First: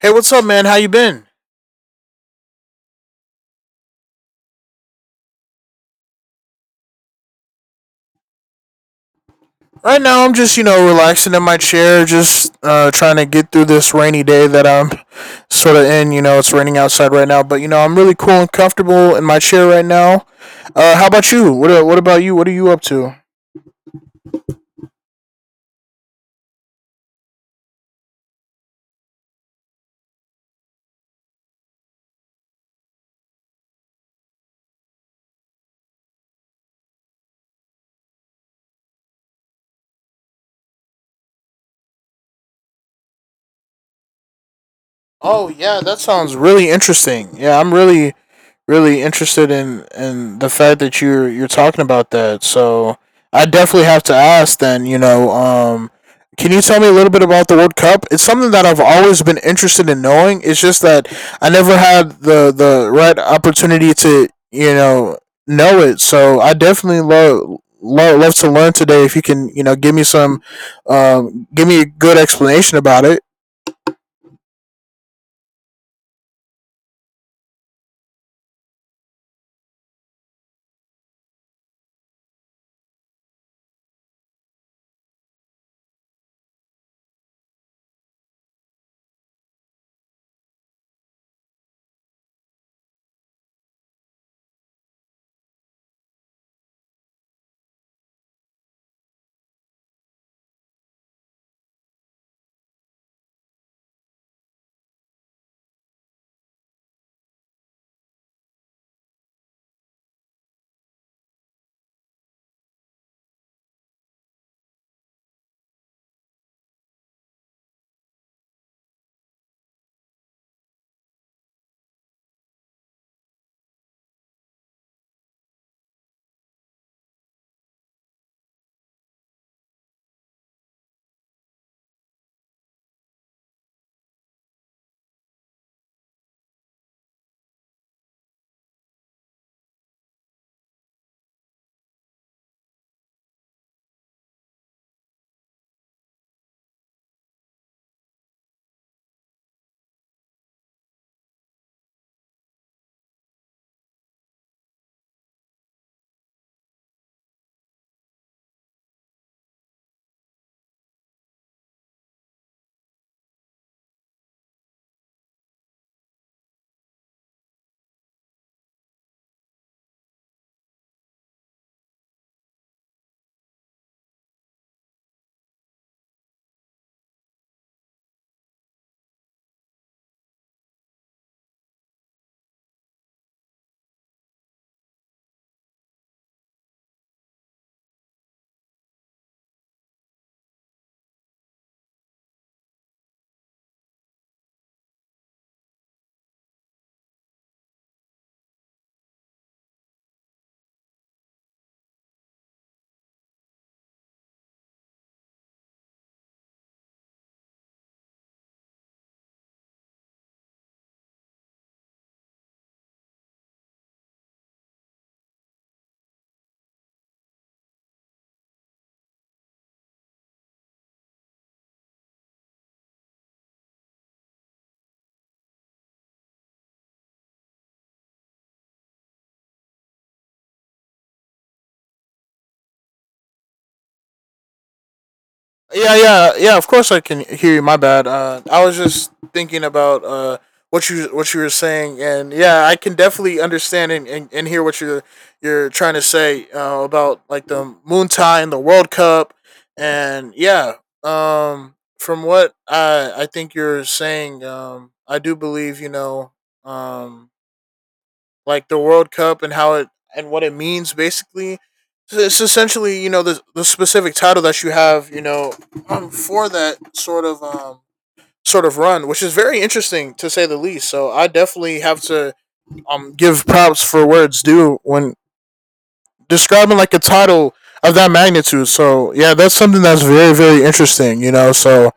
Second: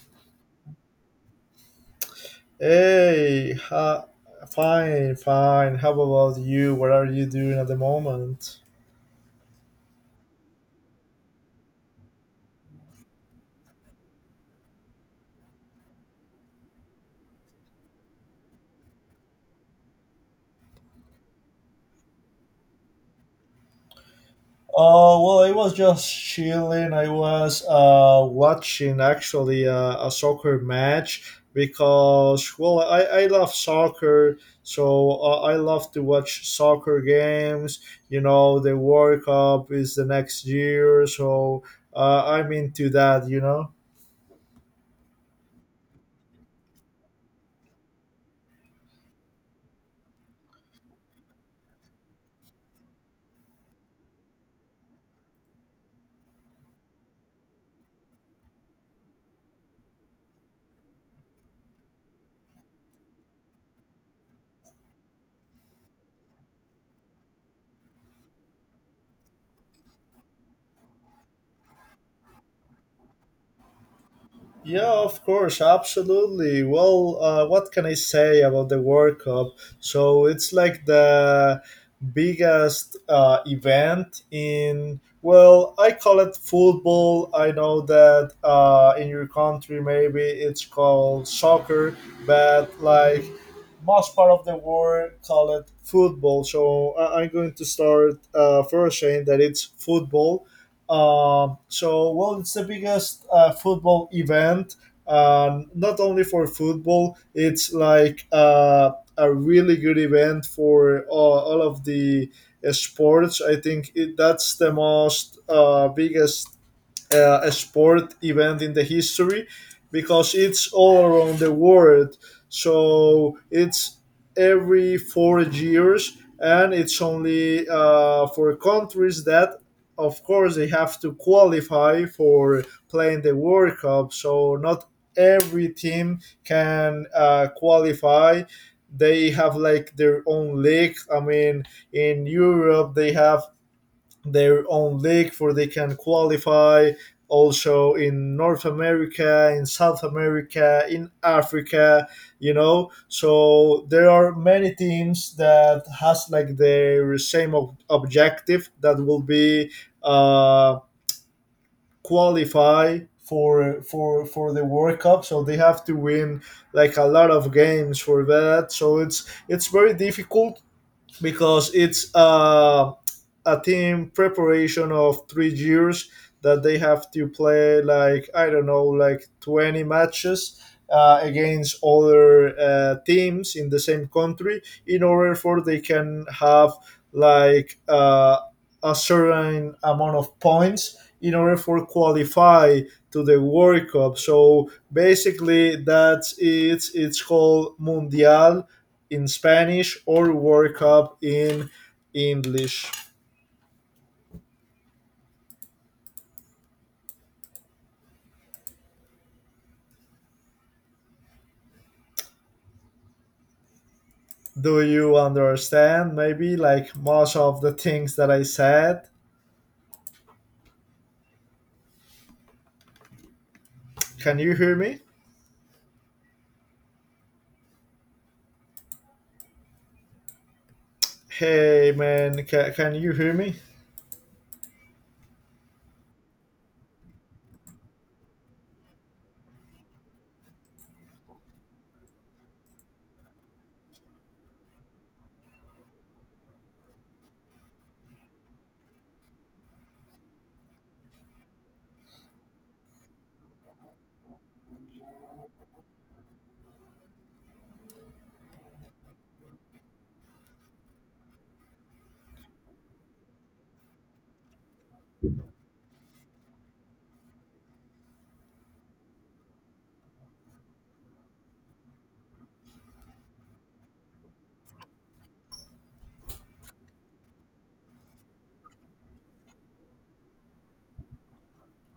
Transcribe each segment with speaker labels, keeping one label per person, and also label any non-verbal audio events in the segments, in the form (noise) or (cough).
Speaker 1: Hey, what's up, man? How you been?
Speaker 2: Hey, ha, fine, fine. How about you? What are you doing at the moment?
Speaker 1: Right now, I'm just relaxing in my chair, just trying to get through this rainy day that I'm sort of in. You know, it's raining outside right now, but you know I'm really cool and comfortable in my chair right now. How about you? What about you? What are you up to?
Speaker 2: Oh, well, I was just chilling. I was watching actually a soccer match because, well, I love soccer, so I love to watch soccer games. You know, the World Cup is the next year, so I'm into that, you know?
Speaker 1: Oh yeah, that sounds really interesting. Yeah, I'm really interested in the fact that you're talking about that. So I definitely have to ask. Then can you tell me a little bit about the World Cup? It's something that I've always been interested in knowing. It's just that I never had the right opportunity to know it. So I definitely Love, love to learn today if you can give me some give me a good explanation about it.
Speaker 2: Yeah, of course, absolutely. Well, what can I say about the World Cup? So it's like the biggest event in, well, I call it football. I know that in your country maybe it's called soccer, but like most part of the world call it football, so I'm going to start first saying that it's football. So well, it's the biggest football event. Not only for football, it's like a really good event for all of the sports. I think that's the most biggest a sport event in the history, because it's all around the world. So it's every 4 years, and it's only for countries that, of course, they have to qualify for playing the World Cup. So not every team can qualify. They have like their own league. I mean, in Europe, they have their own league for they can qualify, also in North America, in South America, in Africa, you know. So there are many teams that has like their same objective that will be uh, qualify for the World Cup, so they have to win like a lot of games for that. So it's very difficult because it's a team preparation of 3 years, that they have to play like, I don't know, like 20 matches against other teams in the same country in order for they can have like a certain amount of points in order for qualify to the World Cup. So basically that's it. It's called Mundial in Spanish, or work up in English. Do you understand maybe like most of the things that I said? Can you hear me? Hey man, can you hear me?
Speaker 1: Yeah, yeah, yeah. Of course, I can hear you. My bad. I was just thinking about what you were saying, and yeah, I can definitely understand and hear what you're trying to say about like the moon tie and the World Cup, and yeah, from what I think you're saying, I do believe um, like the World Cup and how it and what it means basically. So, it's essentially the specific title that you have for that sort of run, which is very interesting to say the least. So I definitely have to give props for where it's due when describing like a title of that magnitude. So yeah, that's something that's very interesting. You know, so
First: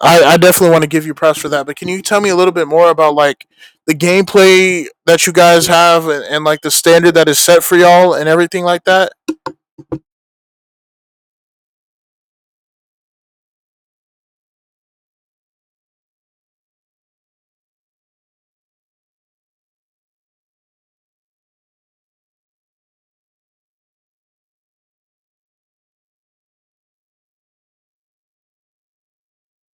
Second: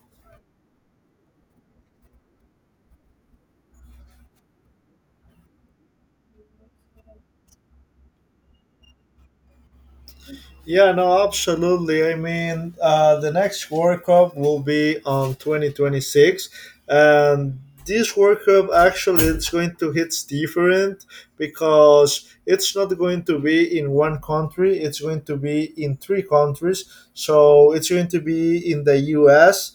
Speaker 1: I definitely want to give you props for that. But can you tell me a little bit more about like the gameplay that you guys have, and like the standard that is set for y'all and everything like that?
Speaker 2: Yeah, no, absolutely. I mean, the next World Cup will be on 2026, and this World Cup actually it's going to hit different because it's not going to be in one country. It's going to be in three countries. So it's going to be in the U.S.,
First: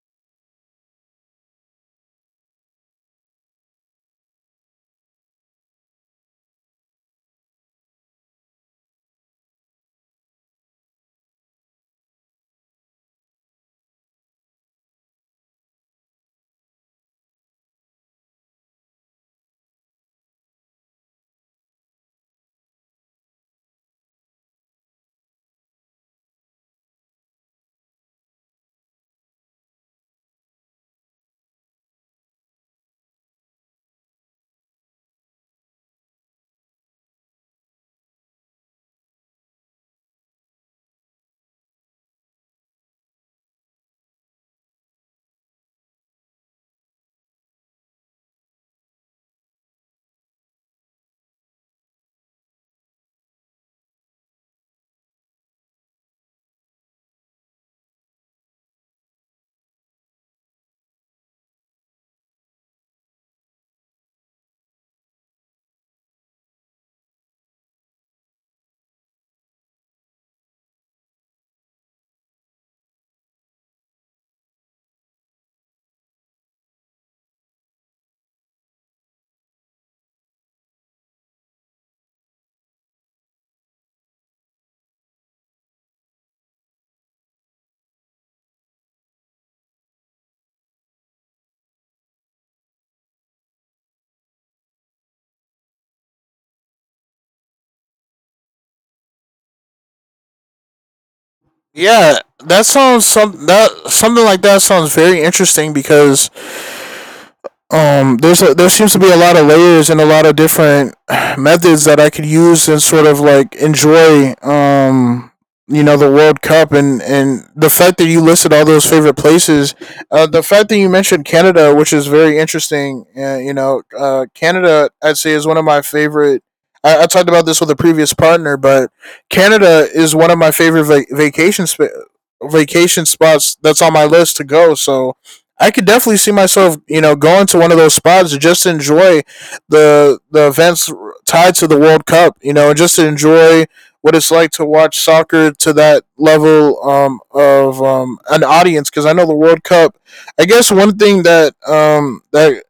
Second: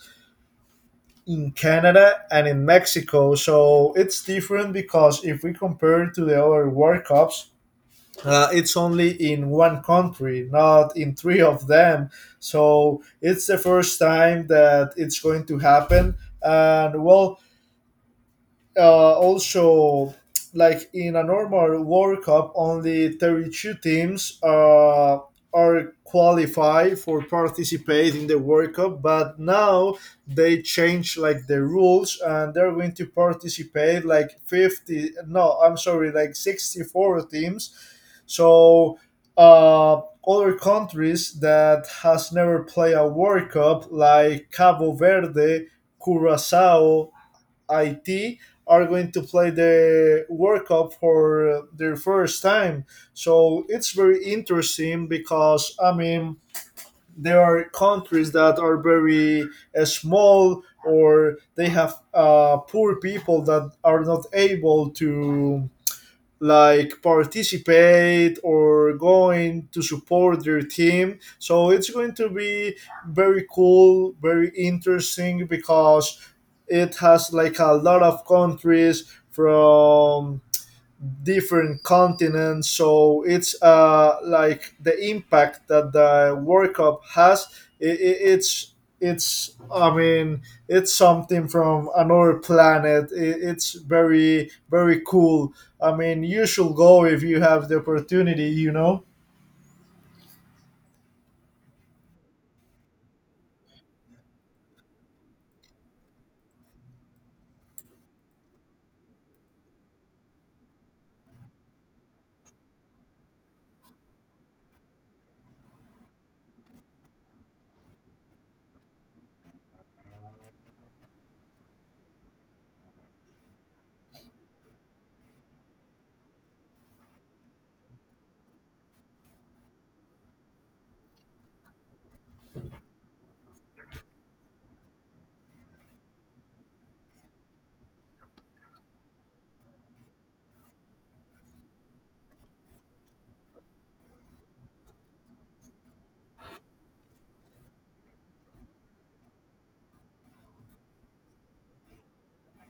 Speaker 2: in Canada, and in Mexico. So it's different because if we compare it to the other World Cups, it's only in one country, not in three of them. So it's the first time that it's going to happen. And well, also, like in a normal World Cup, only 32 teams are qualified for participate in the World Cup. But now they change like the rules, and they're going to participate like 50. No, I'm sorry, like 64 teams. So uh, other countries that has never played a World Cup, like Cabo Verde, Curacao, IT, are going to play the World Cup for their first time. So it's very interesting because, I mean, there are countries that are very small, or they have poor people that are not able to like participate or going to support their team, so it's going to be very cool, very interesting, because it has like a lot of countries from different continents. So it's like the impact that the World Cup has. It i it's it's, I mean, it's something from another planet. It's very very cool. I mean, you should go if you have the opportunity. You know.
Speaker 1: Yeah, that something like that sounds very interesting because there seems to be a lot of layers and a lot of different (sighs) methods that I could use and sort of like enjoy, you know the World Cup, and the fact that you listed all those favorite places, the fact that you mentioned Canada, which is very interesting. You know, Canada I'd say is one of my favorite. I talked about this with a previous partner, but Canada is one of my favorite vacation spots that's on my list to go. So I could definitely see myself, you know, going to one of those spots to just enjoy the events tied to the World Cup, you know, and just to enjoy what it's like to watch soccer to that level, of an audience. Because I know the World Cup. I guess one thing that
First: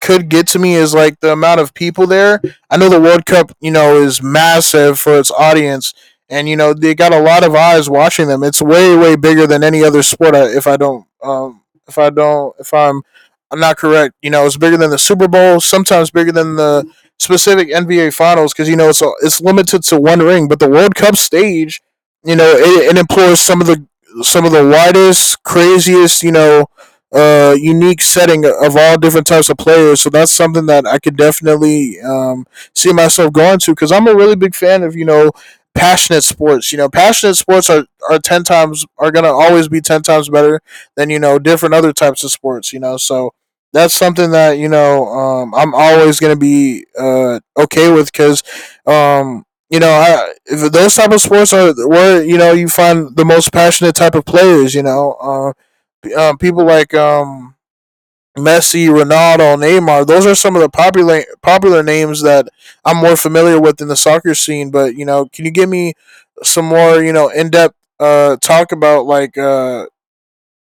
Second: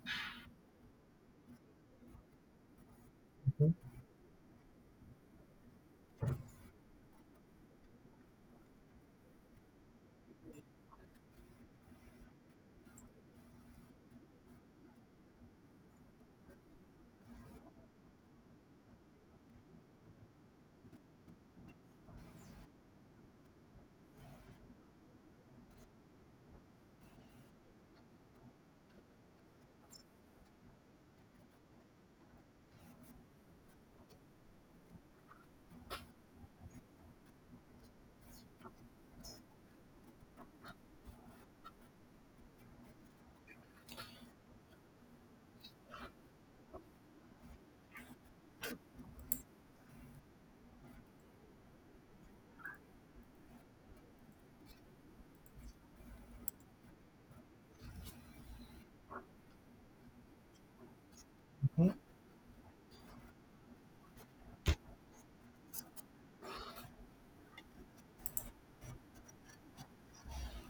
Speaker 1: could get to me is like the amount of people there. I know the World Cup, you
Speaker 2: Mhm.
Speaker 1: know, is massive for its audience, and you know they got a lot of eyes watching them. It's way bigger than any other sport. If I'm, I'm not correct. You know, it's bigger than the Super Bowl. Sometimes bigger than the specific NBA Finals because you know it's limited to one ring. But the World Cup stage, you know, it employs some of the widest, craziest, you know, unique setting of all different types of players. So that's something that I could definitely see myself going to because I'm a really big fan of you know passionate sports. You know, passionate sports are gonna always be ten times better than you know different other types of sports. You know, so that's something that you know I'm always gonna be okay with because. Um, you know, if those type of sports are where you know you find the most passionate type of players. You know, people like Messi, Ronaldo, Neymar. Those are some of the popular names that I'm more familiar with in the soccer scene. But you know, can you give me some more you know in depth talk about like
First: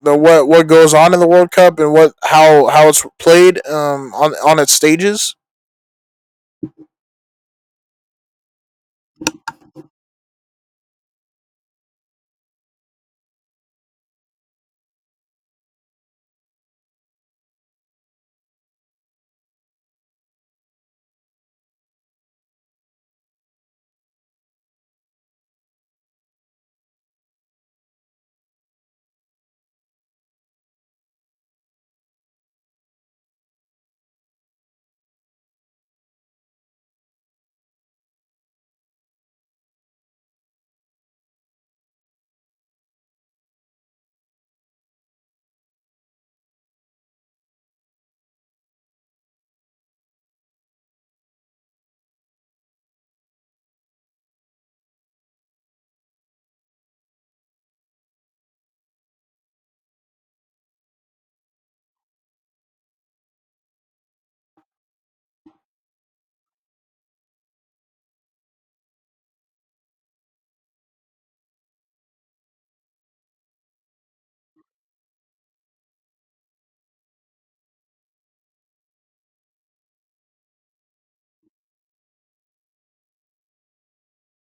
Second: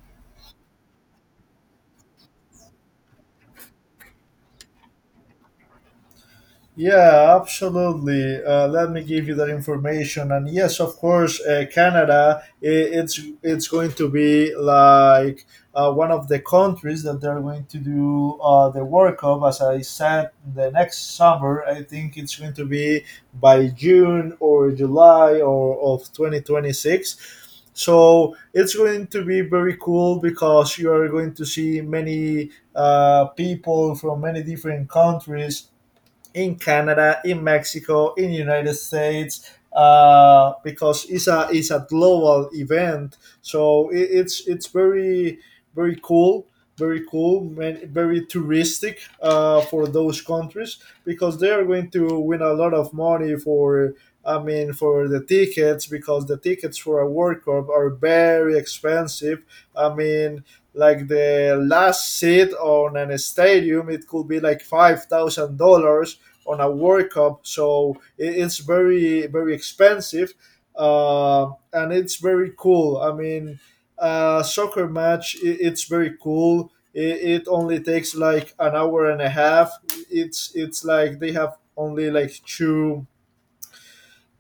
Speaker 1: the what goes on in the World Cup and what how it's played, on its stages?
Speaker 2: Yeah, absolutely. Let me give you that information. And yes, of course, Canada. It's going to be like one of the countries that they're going to do the World Cup. As I said, the next summer. I think it's going to be by June or July or of 2026. So it's going to be very cool because you are going to see many people from many different countries in Canada, in Mexico, in the United States, because it's a global event. So it's very very cool, very cool, very touristic for those countries because they are going to win a lot of money for. I mean, for the tickets, because the tickets for a World Cup are very expensive. I mean, like the last seat on an stadium, it could be like $5,000 on a World Cup, so it's very very expensive, uh, and it's very cool. I mean, soccer match, I it's very cool. It only takes like an hour and a half. It's like they have only like two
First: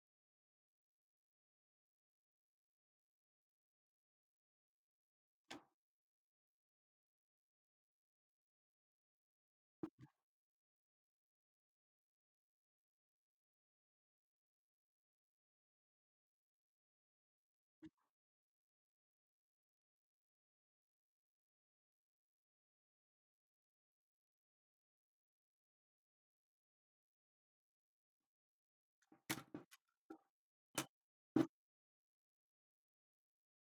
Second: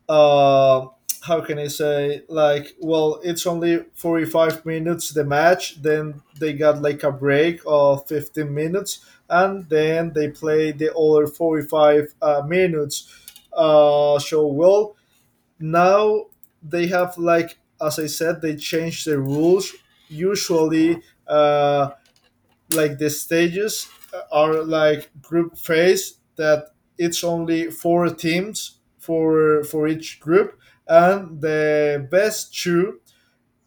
Speaker 2: uh, how can I say, like, well, it's only 45 minutes the match, then they got like a break of 15 minutes, and then they play the other 45 minutes. So well, now they have, like, as I said, they change the rules. Usually uh, like the stages are like group phase, that it's only four teams for each group, and the best two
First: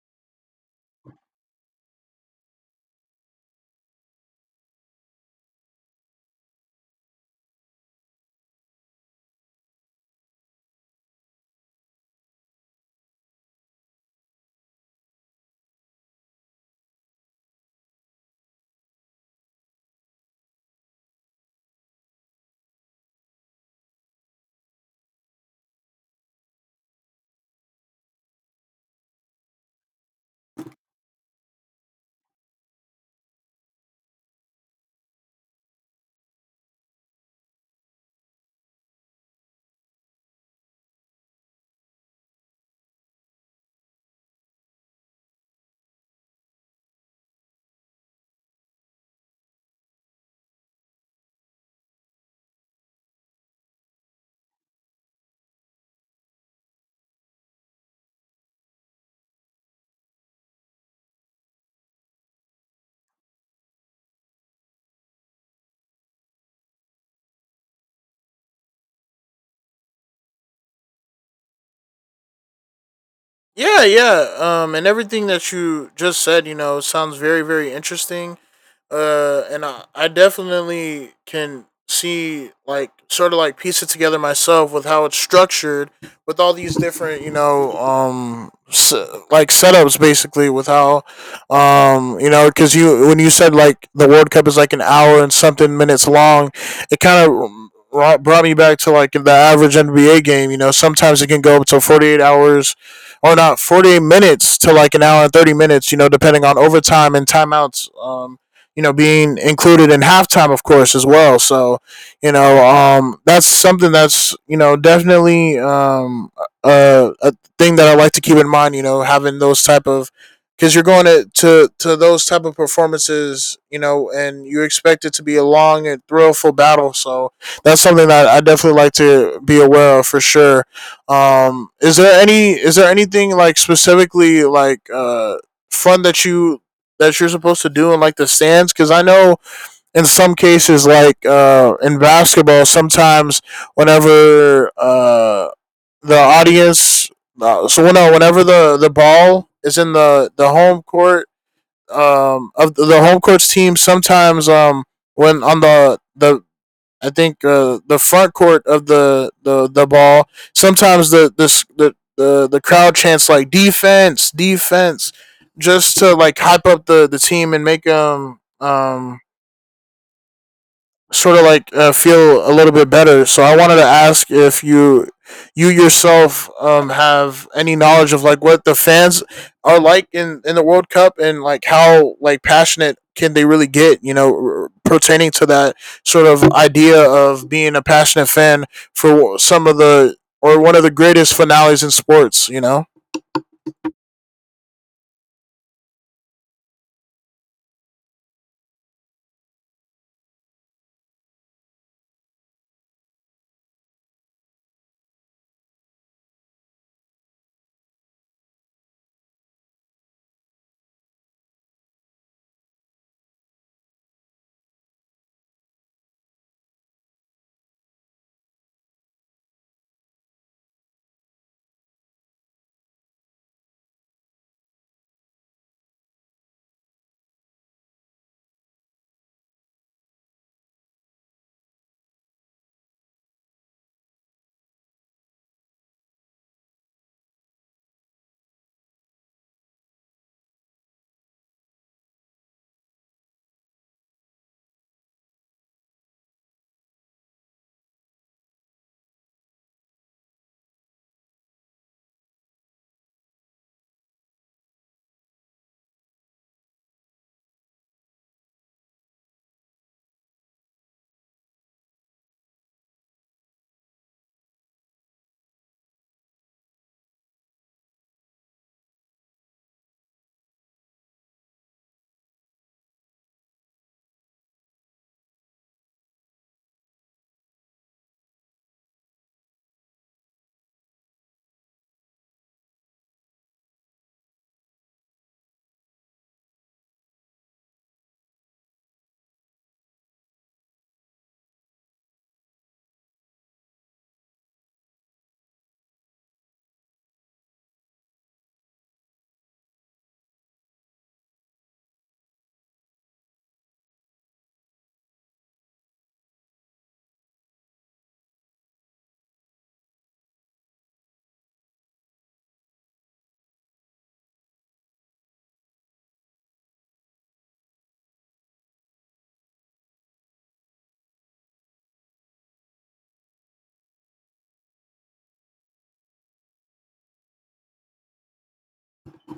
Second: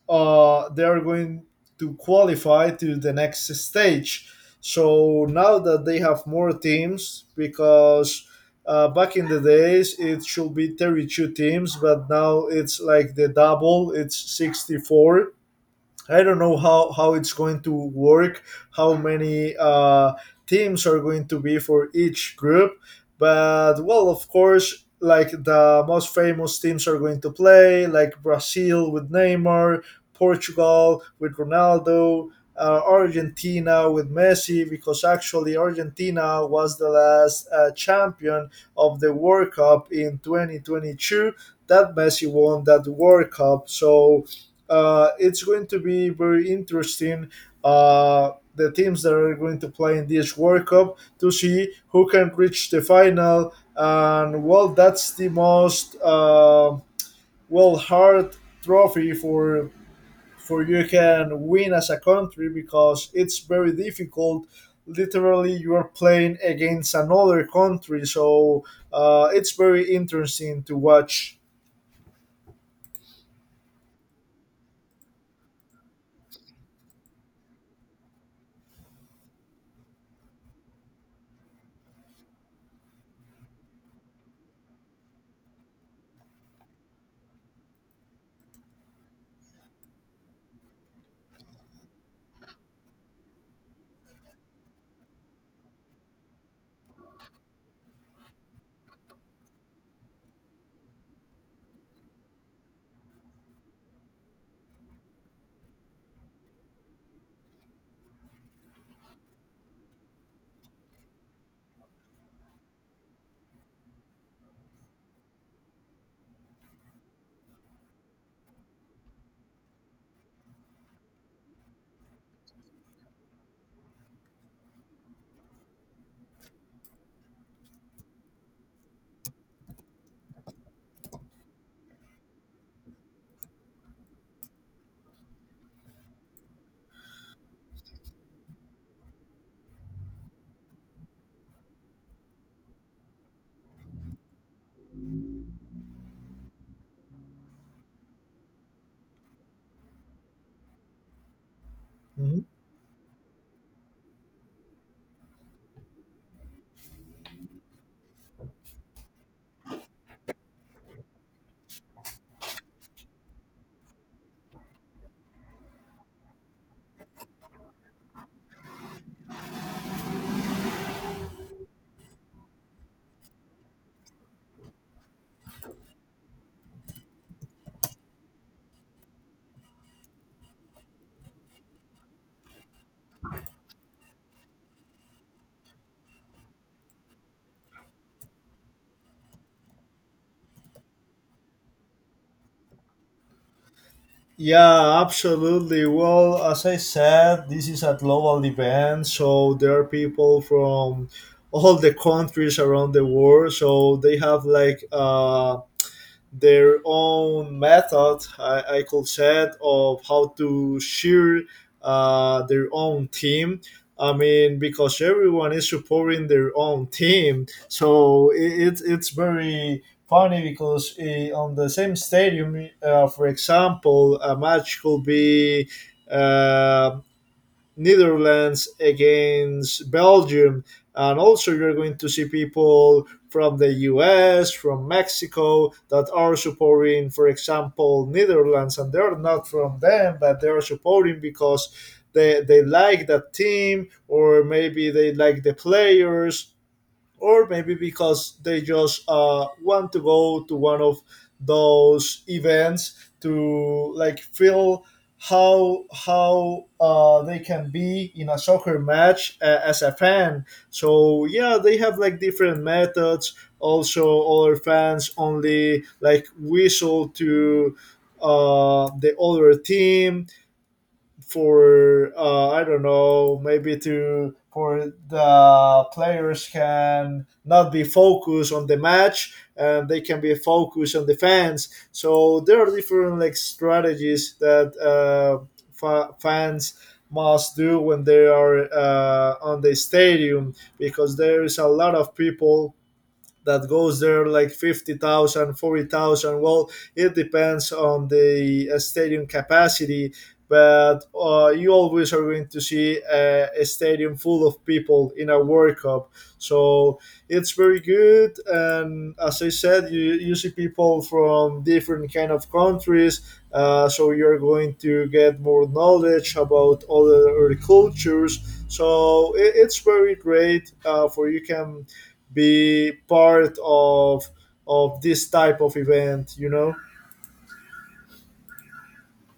Speaker 2: they are going to qualify to the next stage. So now that they have more teams because back in the days it should be 32 teams, but now it's like the double, it's 64. I don't know how it's going to work, how many teams are going to be for each group. But, well, of course, like the most famous teams are going to play, like Brazil with Neymar, Portugal with Ronaldo, Argentina with Messi, because actually Argentina was the last champion of the World Cup in 2022. That Messi won that World Cup. So, it's going to be very interesting. The teams that are going to play in this World Cup to see who can reach the final, and well, that's the most well, hard trophy for you can win as a country, because it's very difficult. Literally, you are playing against another country, so it's very interesting to watch.
Speaker 1: Yeah, yeah. And everything that you just said, you know, sounds very interesting. And I definitely can see like sort of like piece it together myself with how it's structured with all these different you know s like setups basically with how you know because you when you said like the world cup is like an hour and something minutes long, it kind of brought me back to like the average NBA game. You know, sometimes it can go up to 48 hours or not 48 minutes to like an hour and 30 minutes, you know, depending on overtime and timeouts, you know, being included in halftime, of course, as well. So, you know, that's something that's you know definitely a thing that I like to keep in mind. You know, having those type of because you're going to those type of performances, you know, and you expect it to be a long and thrillful battle. So that's something that I definitely like to be aware of for sure. Is there anything like specifically like fun that you that you're supposed to do in like the stands? Because I know in some cases, like in basketball, sometimes whenever the audience, so well, no, whenever the ball is in the home court,
Speaker 2: Mm-hmm.
Speaker 1: home court's team, sometimes when on the I think the front court of the ball. Sometimes the this the crowd chants like defense, defense, just to like hype up the team and make them feel a little bit better. So I wanted to ask if you yourself have any knowledge of like what the fans are like in the World Cup and like how like passionate can they really get? You know, pertaining to that sort of idea of being a passionate fan for some of the or one of the greatest finales in sports. You know.
Speaker 2: Yeah, absolutely. Well, as I said, this is a global event, so there are people from all the countries around the world. So they have like their own method, I could say, of how to share their own team. I mean, because everyone is supporting their own team, so it's very funny because on the same stadium, for example, a match could be uh, Netherlands against Belgium, and also you're going to see people from the US, from Mexico that are supporting, for example, Netherlands, and they're not from them, but they are supporting because they like that team, or maybe they like the players, or maybe because they just want to go to one of those events to like feel how they can be in a soccer match as a fan. So yeah, they have like different methods. Also, other fans only like whistle to the other team for I don't know, maybe to for the players can not be focused on the match, and they can be focused on the fans. So there are different like strategies that fans must do when they are on the stadium, because there is a lot of people that goes there, like 50,000, 40,000. Well, it depends on the stadium capacity, but you always are going to see a stadium full of people in a World Cup. So it's very good. And as I said, you see people from different kind of countries. So you're going to get more knowledge about other cultures. So it's very great. For you can be part of this type of event, you know.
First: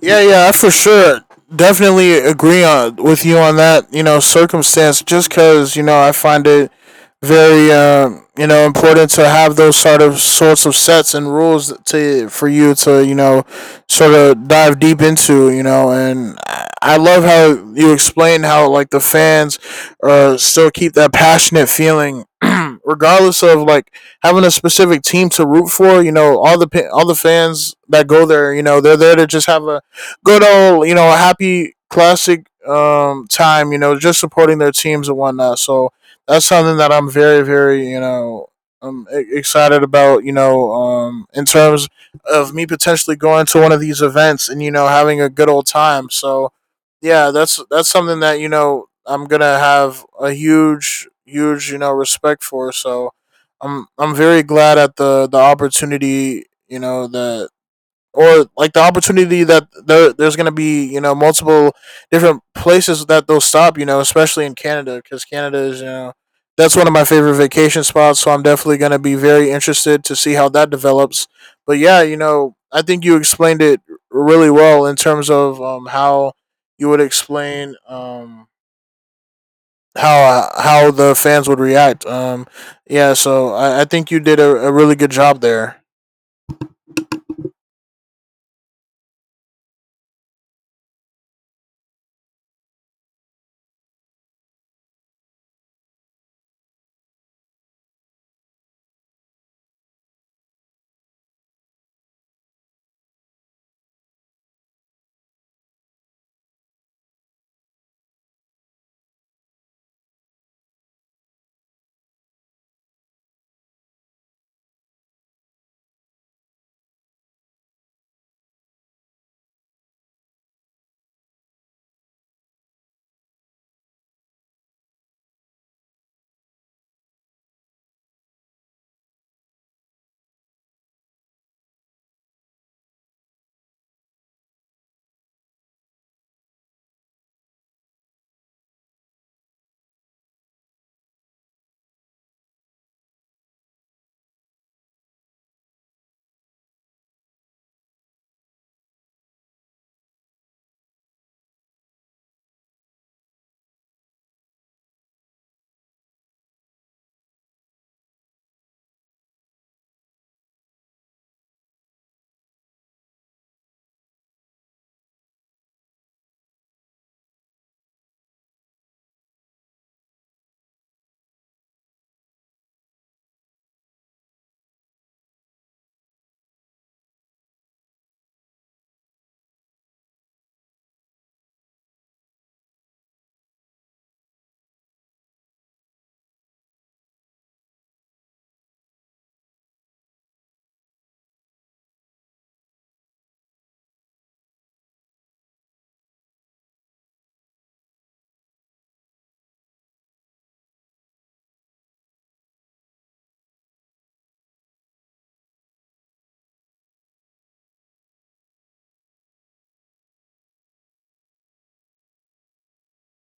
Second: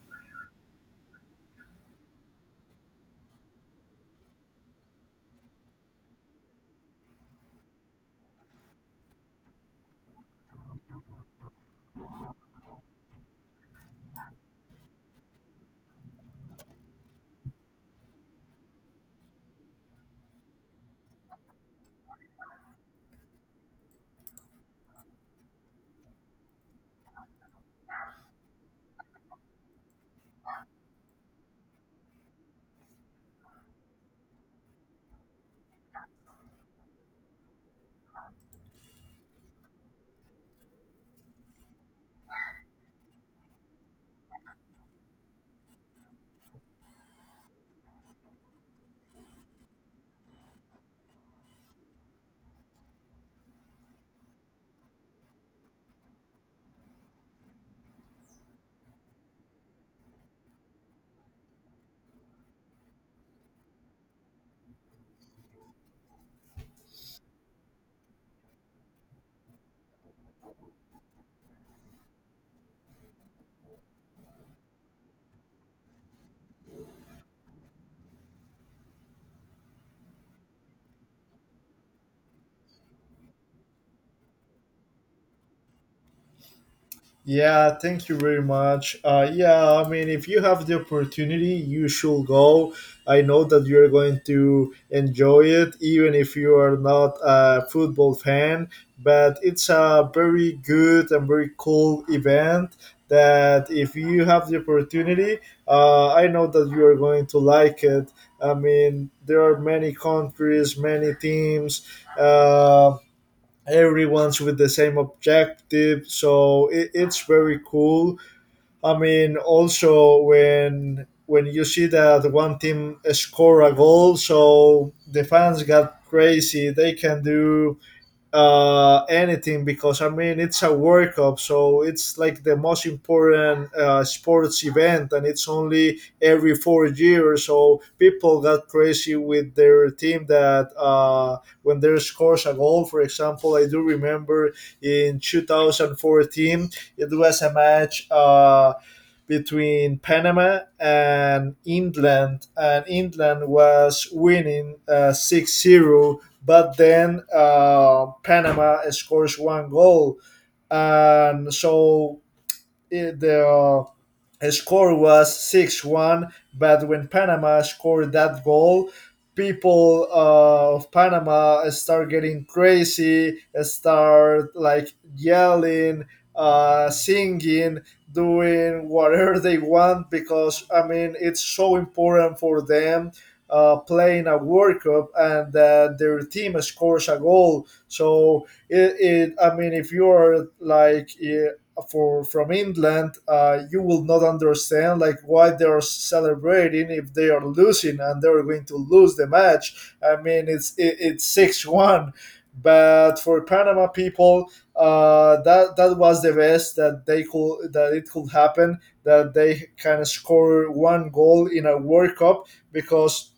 Speaker 1: Yeah, yeah, for sure. Definitely agree with you on that, you know, circumstance, just because, you know, I find it very, you know, important to have those sorts of sets and rules to for you to, you know, sort of dive deep into, you know, and I love how you explain how, like, the fans still keep that passionate feeling, regardless of like having a specific team to root for, you know, all the fans that go there, you know, they're there to just have a good old, you know, a happy classic time, you know, just supporting their teams and whatnot. So that's something that I'm you know, excited about, you know, in terms of me potentially going to one of these events and you know having a good old time. So yeah, that's something that you know I'm gonna have a huge you know respect for. So I'm very glad at the opportunity you know that or like the opportunity that there's going to be you know multiple different places that they'll stop, you know, especially in Canada, because Canada is you know that's one of my favorite vacation spots, so I'm definitely going to be very interested to see how that develops. But yeah, you know, I think you explained it really well in terms of how you would explain how the fans would react. Yeah, so I think you did a really good job there.
Speaker 2: Yeah, thank you very much. Yeah, I mean, if you have the opportunity, you should go. I know that you're going to enjoy it, even if you are not a football fan. But it's a very good and very cool event that, if you have the opportunity, I know that you are going to like it. I mean, there are many countries, many teams. Um, Everyone's with the same objective, so it's very cool. I mean, also when you see that one team score a goal, so the fans got crazy, they can do anything, because, I mean, it's a World Cup, so it's like the most important sports event, and it's only every 4 years. So people got crazy with their team, that when they scores a goal, for example, I do remember in 2014 it was a match. Between Panama and England was winning 6-0. But then Panama scores one goal, and so it, the score was 6-1, but when Panama scored that goal, people of Panama start getting crazy, start like yelling, singing, doing whatever (laughs) they want because I mean it's so important for them playing a World Cup and that their team scores a goal. So it I mean if you are like for from England, you will not understand like why they are celebrating if they are losing and they're going to lose the match. I mean, it's 6-1, but for Panama people, that was the best that they could that it could happen that they can score one goal in a World Cup because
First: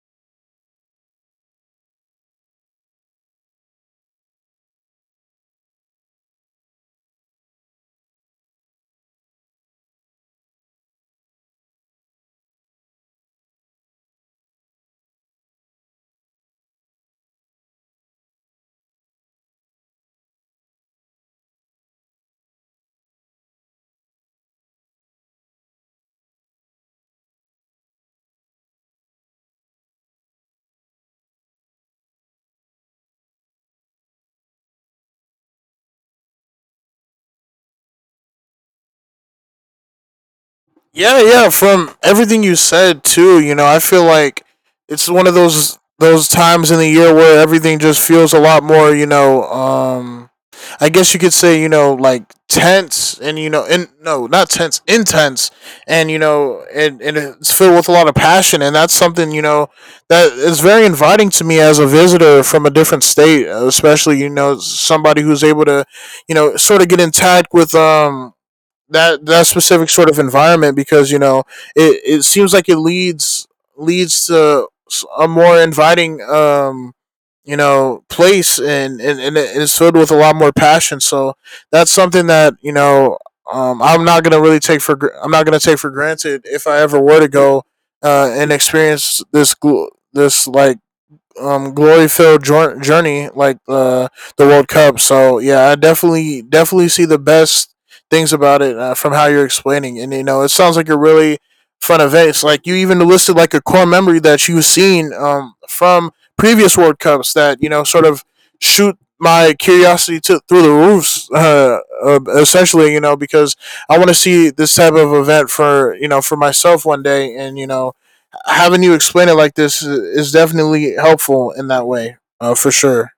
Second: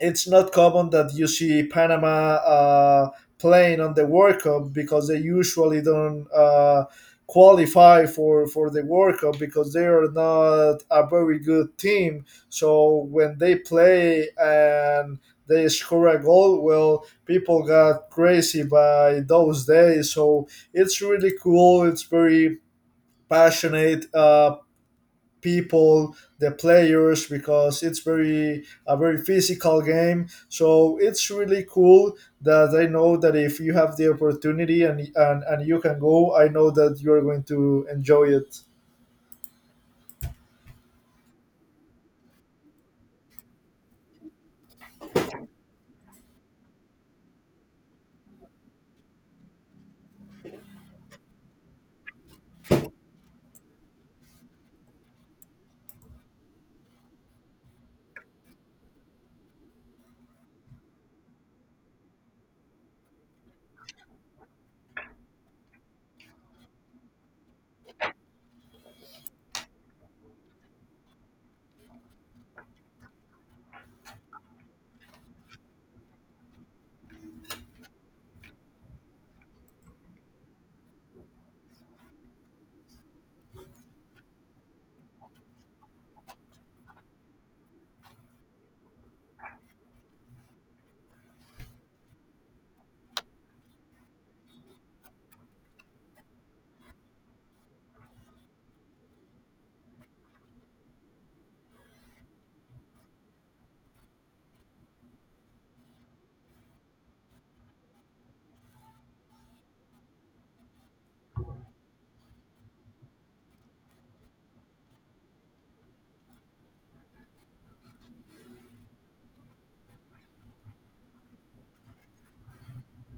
Speaker 2: it's not common that you see Panama playing on the World Cup because they usually don't. Qualify for the World Cup because they are not a very good team. So when they play and they score a goal, well, people got crazy by those days. So it's really cool. It's very passionate people the players because it's very a very physical game, so it's really cool that I know that if you have the opportunity and you can go, I know that you're going to enjoy it.
Speaker 1: Yeah, yeah. From everything you said too, you know, I feel like it's one of those times in the year where everything just feels a lot more, I guess you could say, tense and you know, and no, not tense, intense and you know, and it's filled with a lot of passion, and that's something, you know, that is very inviting to me as a visitor from a different state, especially, you know, somebody who's able to, you know, sort of get in touch with that specific sort of environment because you know it seems like it leads to a more inviting you know place, and and it's filled with a lot more passion. So that's something that you know I'm not gonna really take for, I'm not gonna take for granted if I ever were to go and experience this this like glory filled journey like the World Cup. So yeah, I definitely see the best things about it, from how you're explaining, and you know it sounds like a really fun event. It's like you even listed like a core memory that you've seen from previous World Cups that you know sort of shoot my curiosity to through the roofs (laughs) essentially you know because I want to see this type of event for you know for myself one day, and you know having you explain it like this is definitely helpful in that way, for sure.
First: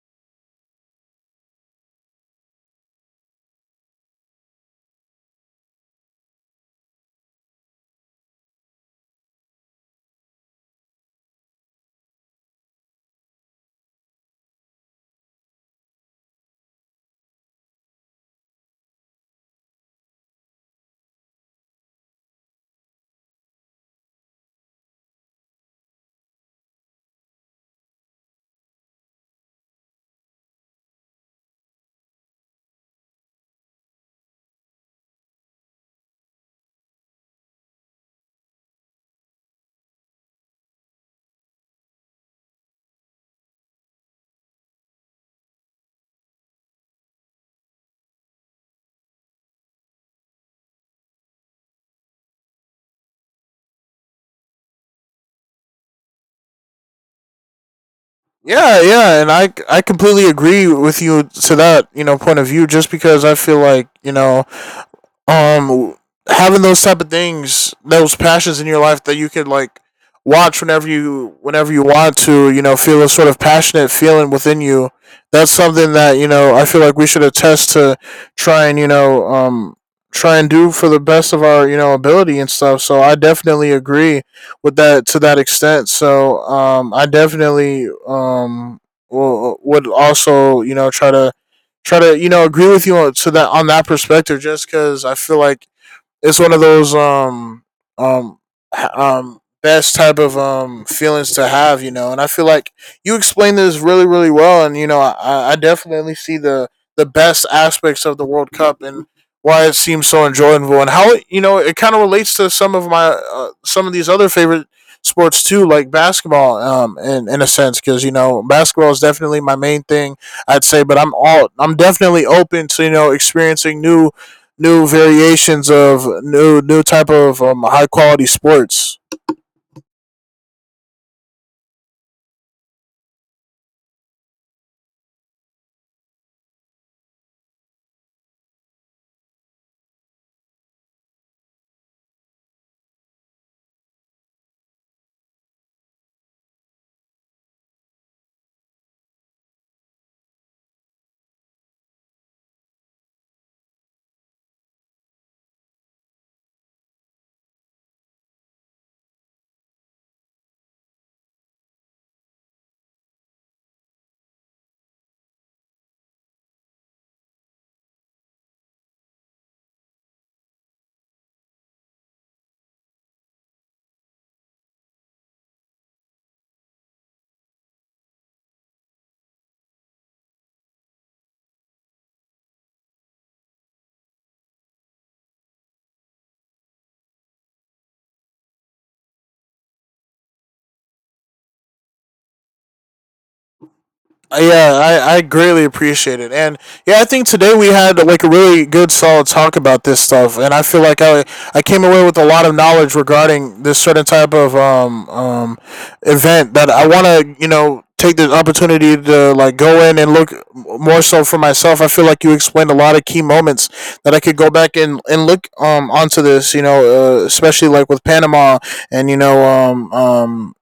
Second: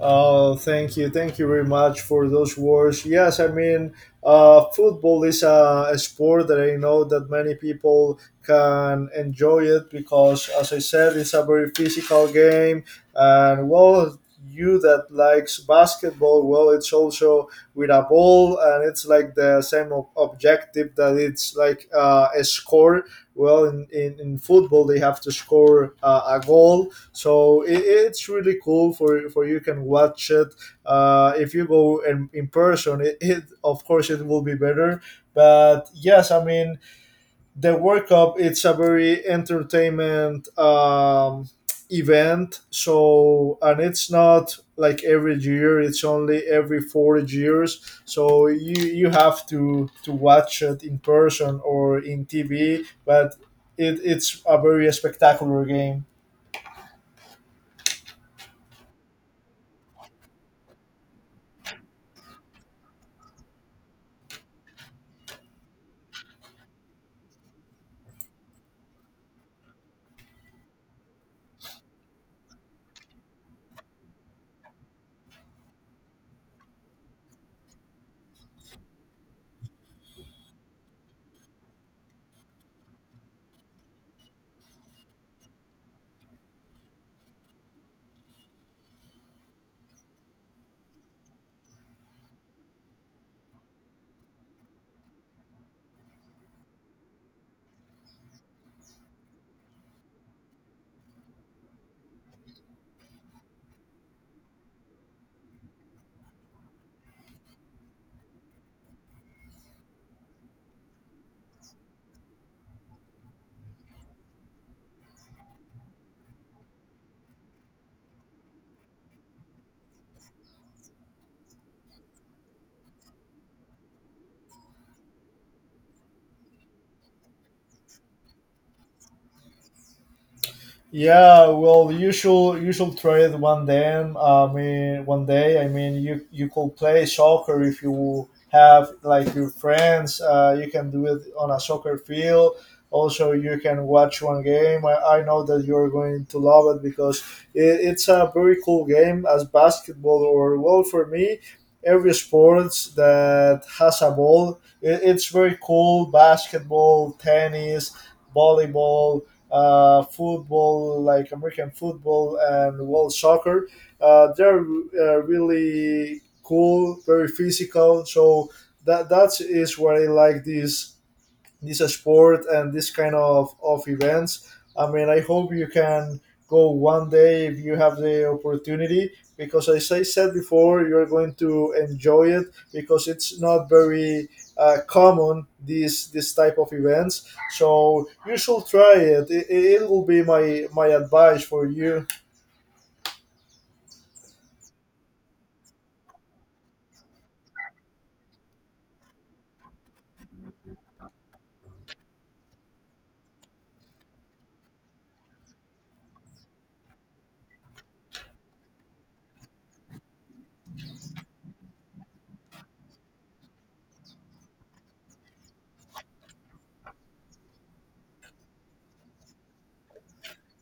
Speaker 2: Oh, thank you. Thank you very much for those words. Yes, I mean, football is a sport that I know that many people can enjoy it because, as I said, it's a very physical game. And, well, you that likes basketball, well, it's also with a ball and it's like the same objective that it's like a score. Well, in football, they have to score a goal, so it's really cool for you can watch it if you go in person it of course it will be better, but yes, I mean, the World Cup it's a very entertainment event. So, and it's not like every year, it's only every 4 years, so you have to watch it in person or in TV, but it's a very spectacular game.
Speaker 1: Yeah, yeah, and I completely agree with you to that you know point of view. Just because I feel like you know um having those type of things, those passions in your life that you could like watch whenever you, whenever you want to, you know, feel a sort of passionate feeling within you. That's something that, you know, I feel like we should attest to try and, try and do for the best of our, you know, ability and stuff. So I definitely agree with that to that extent. So I definitely would also, you know, try to try to you know agree with you on so, that on that perspective, just because I feel like it's one of those um best type of feelings to have, you know. And I feel like you explained this really well, and you know I definitely see the best aspects of the World Cup and why it seems so enjoyable and how it you know it kind of relates to some of my some of these other favorite sports too, like basketball, in a sense, because you know basketball is definitely my main thing I'd say, but I'm definitely open to you know experiencing new, new variations of new type of high quality sports.
Speaker 2: Yeah, well, you should try it one day. I mean, one day. I mean, you could play soccer if you have like your friends. You can do it on a soccer field. Also, you can watch one game. I know that you're going to love it because it's a very cool game as basketball or, well, for me, every sports that has a ball. It's very cool. Basketball, tennis, volleyball, football, like American football and world soccer. They're really cool, very physical. So that is where I like this sport and this kind of events. I mean, I hope you can go one day if you have the opportunity, because as I said before, you're going to enjoy it because it's not very common these this type of events. So you should try it. It will be my advice for you.
Speaker 1: Yeah, I greatly appreciate it. And yeah, I think today we had like a really good solid talk about this stuff, and I feel like I came away with a lot of knowledge regarding this certain type of event that I want to, you know, take the opportunity to like go in and look more so for myself. I feel like you explained a lot of key moments that I could go back and look onto this, you know, especially like with Panama, and you know um um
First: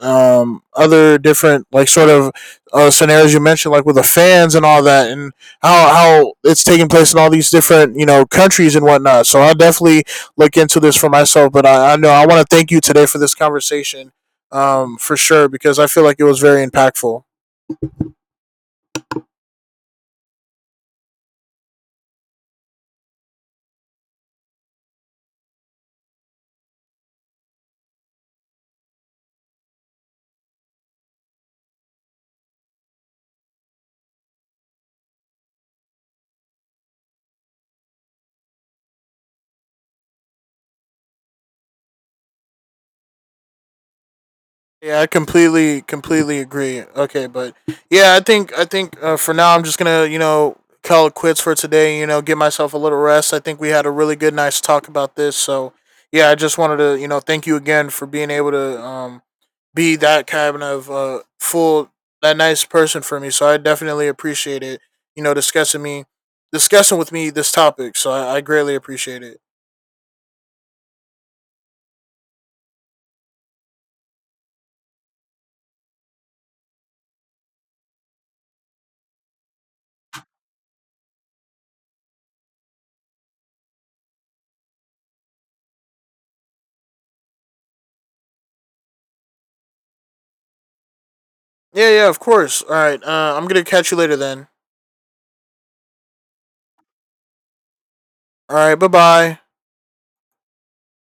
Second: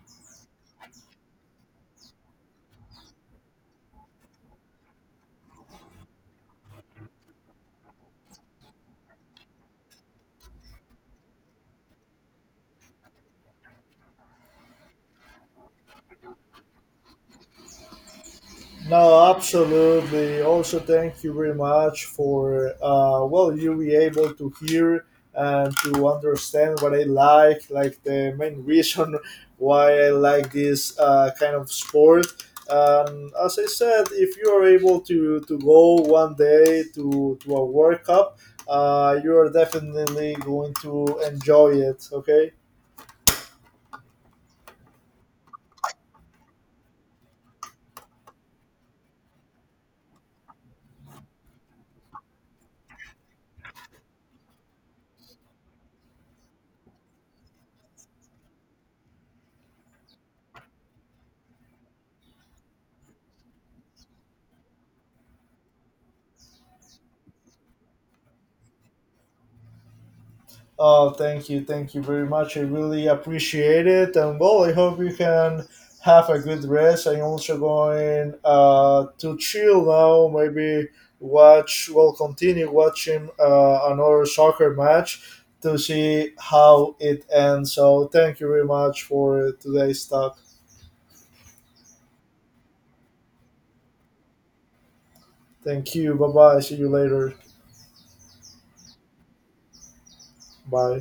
Speaker 1: um other different like sort of scenarios you mentioned, like with the fans and all that, and how it's taking place in all these different you know countries and whatnot. So I'll definitely look into this for myself. But I know I want to thank you today for this conversation, for sure, because I feel like it was very impactful.
Speaker 2: No, absolutely. Also, thank you very much for well, you be able to hear and to understand what I like the main reason (laughs) why I like this kind of sport. As I said, if you are able to go one day to a World Cup, you are definitely going to enjoy it. Okay.
Speaker 1: Yeah, I completely agree. Okay, but yeah, I think I think for now I'm just gonna you know call it quits for today. You know, give myself a little rest. I think we had a really good nice talk about this. So yeah, I just wanted to you know thank you again for being able to be that kind of full that nice person for me. So I definitely appreciate it. You know, discussing with me this topic. So I greatly appreciate it.
Speaker 2: Oh, thank you very much. I really appreciate it, and well, I hope you can have a good rest. I'm also going to chill now. Maybe watch, well, continue watching another soccer match to see how it ends. So, thank you very much for today's talk.
Speaker 1: Yeah, yeah, of course. All right, I'm gonna catch you later then.
Speaker 2: Thank you. Bye bye. See you later.
Speaker 1: All right, bye bye.
Speaker 2: Bye.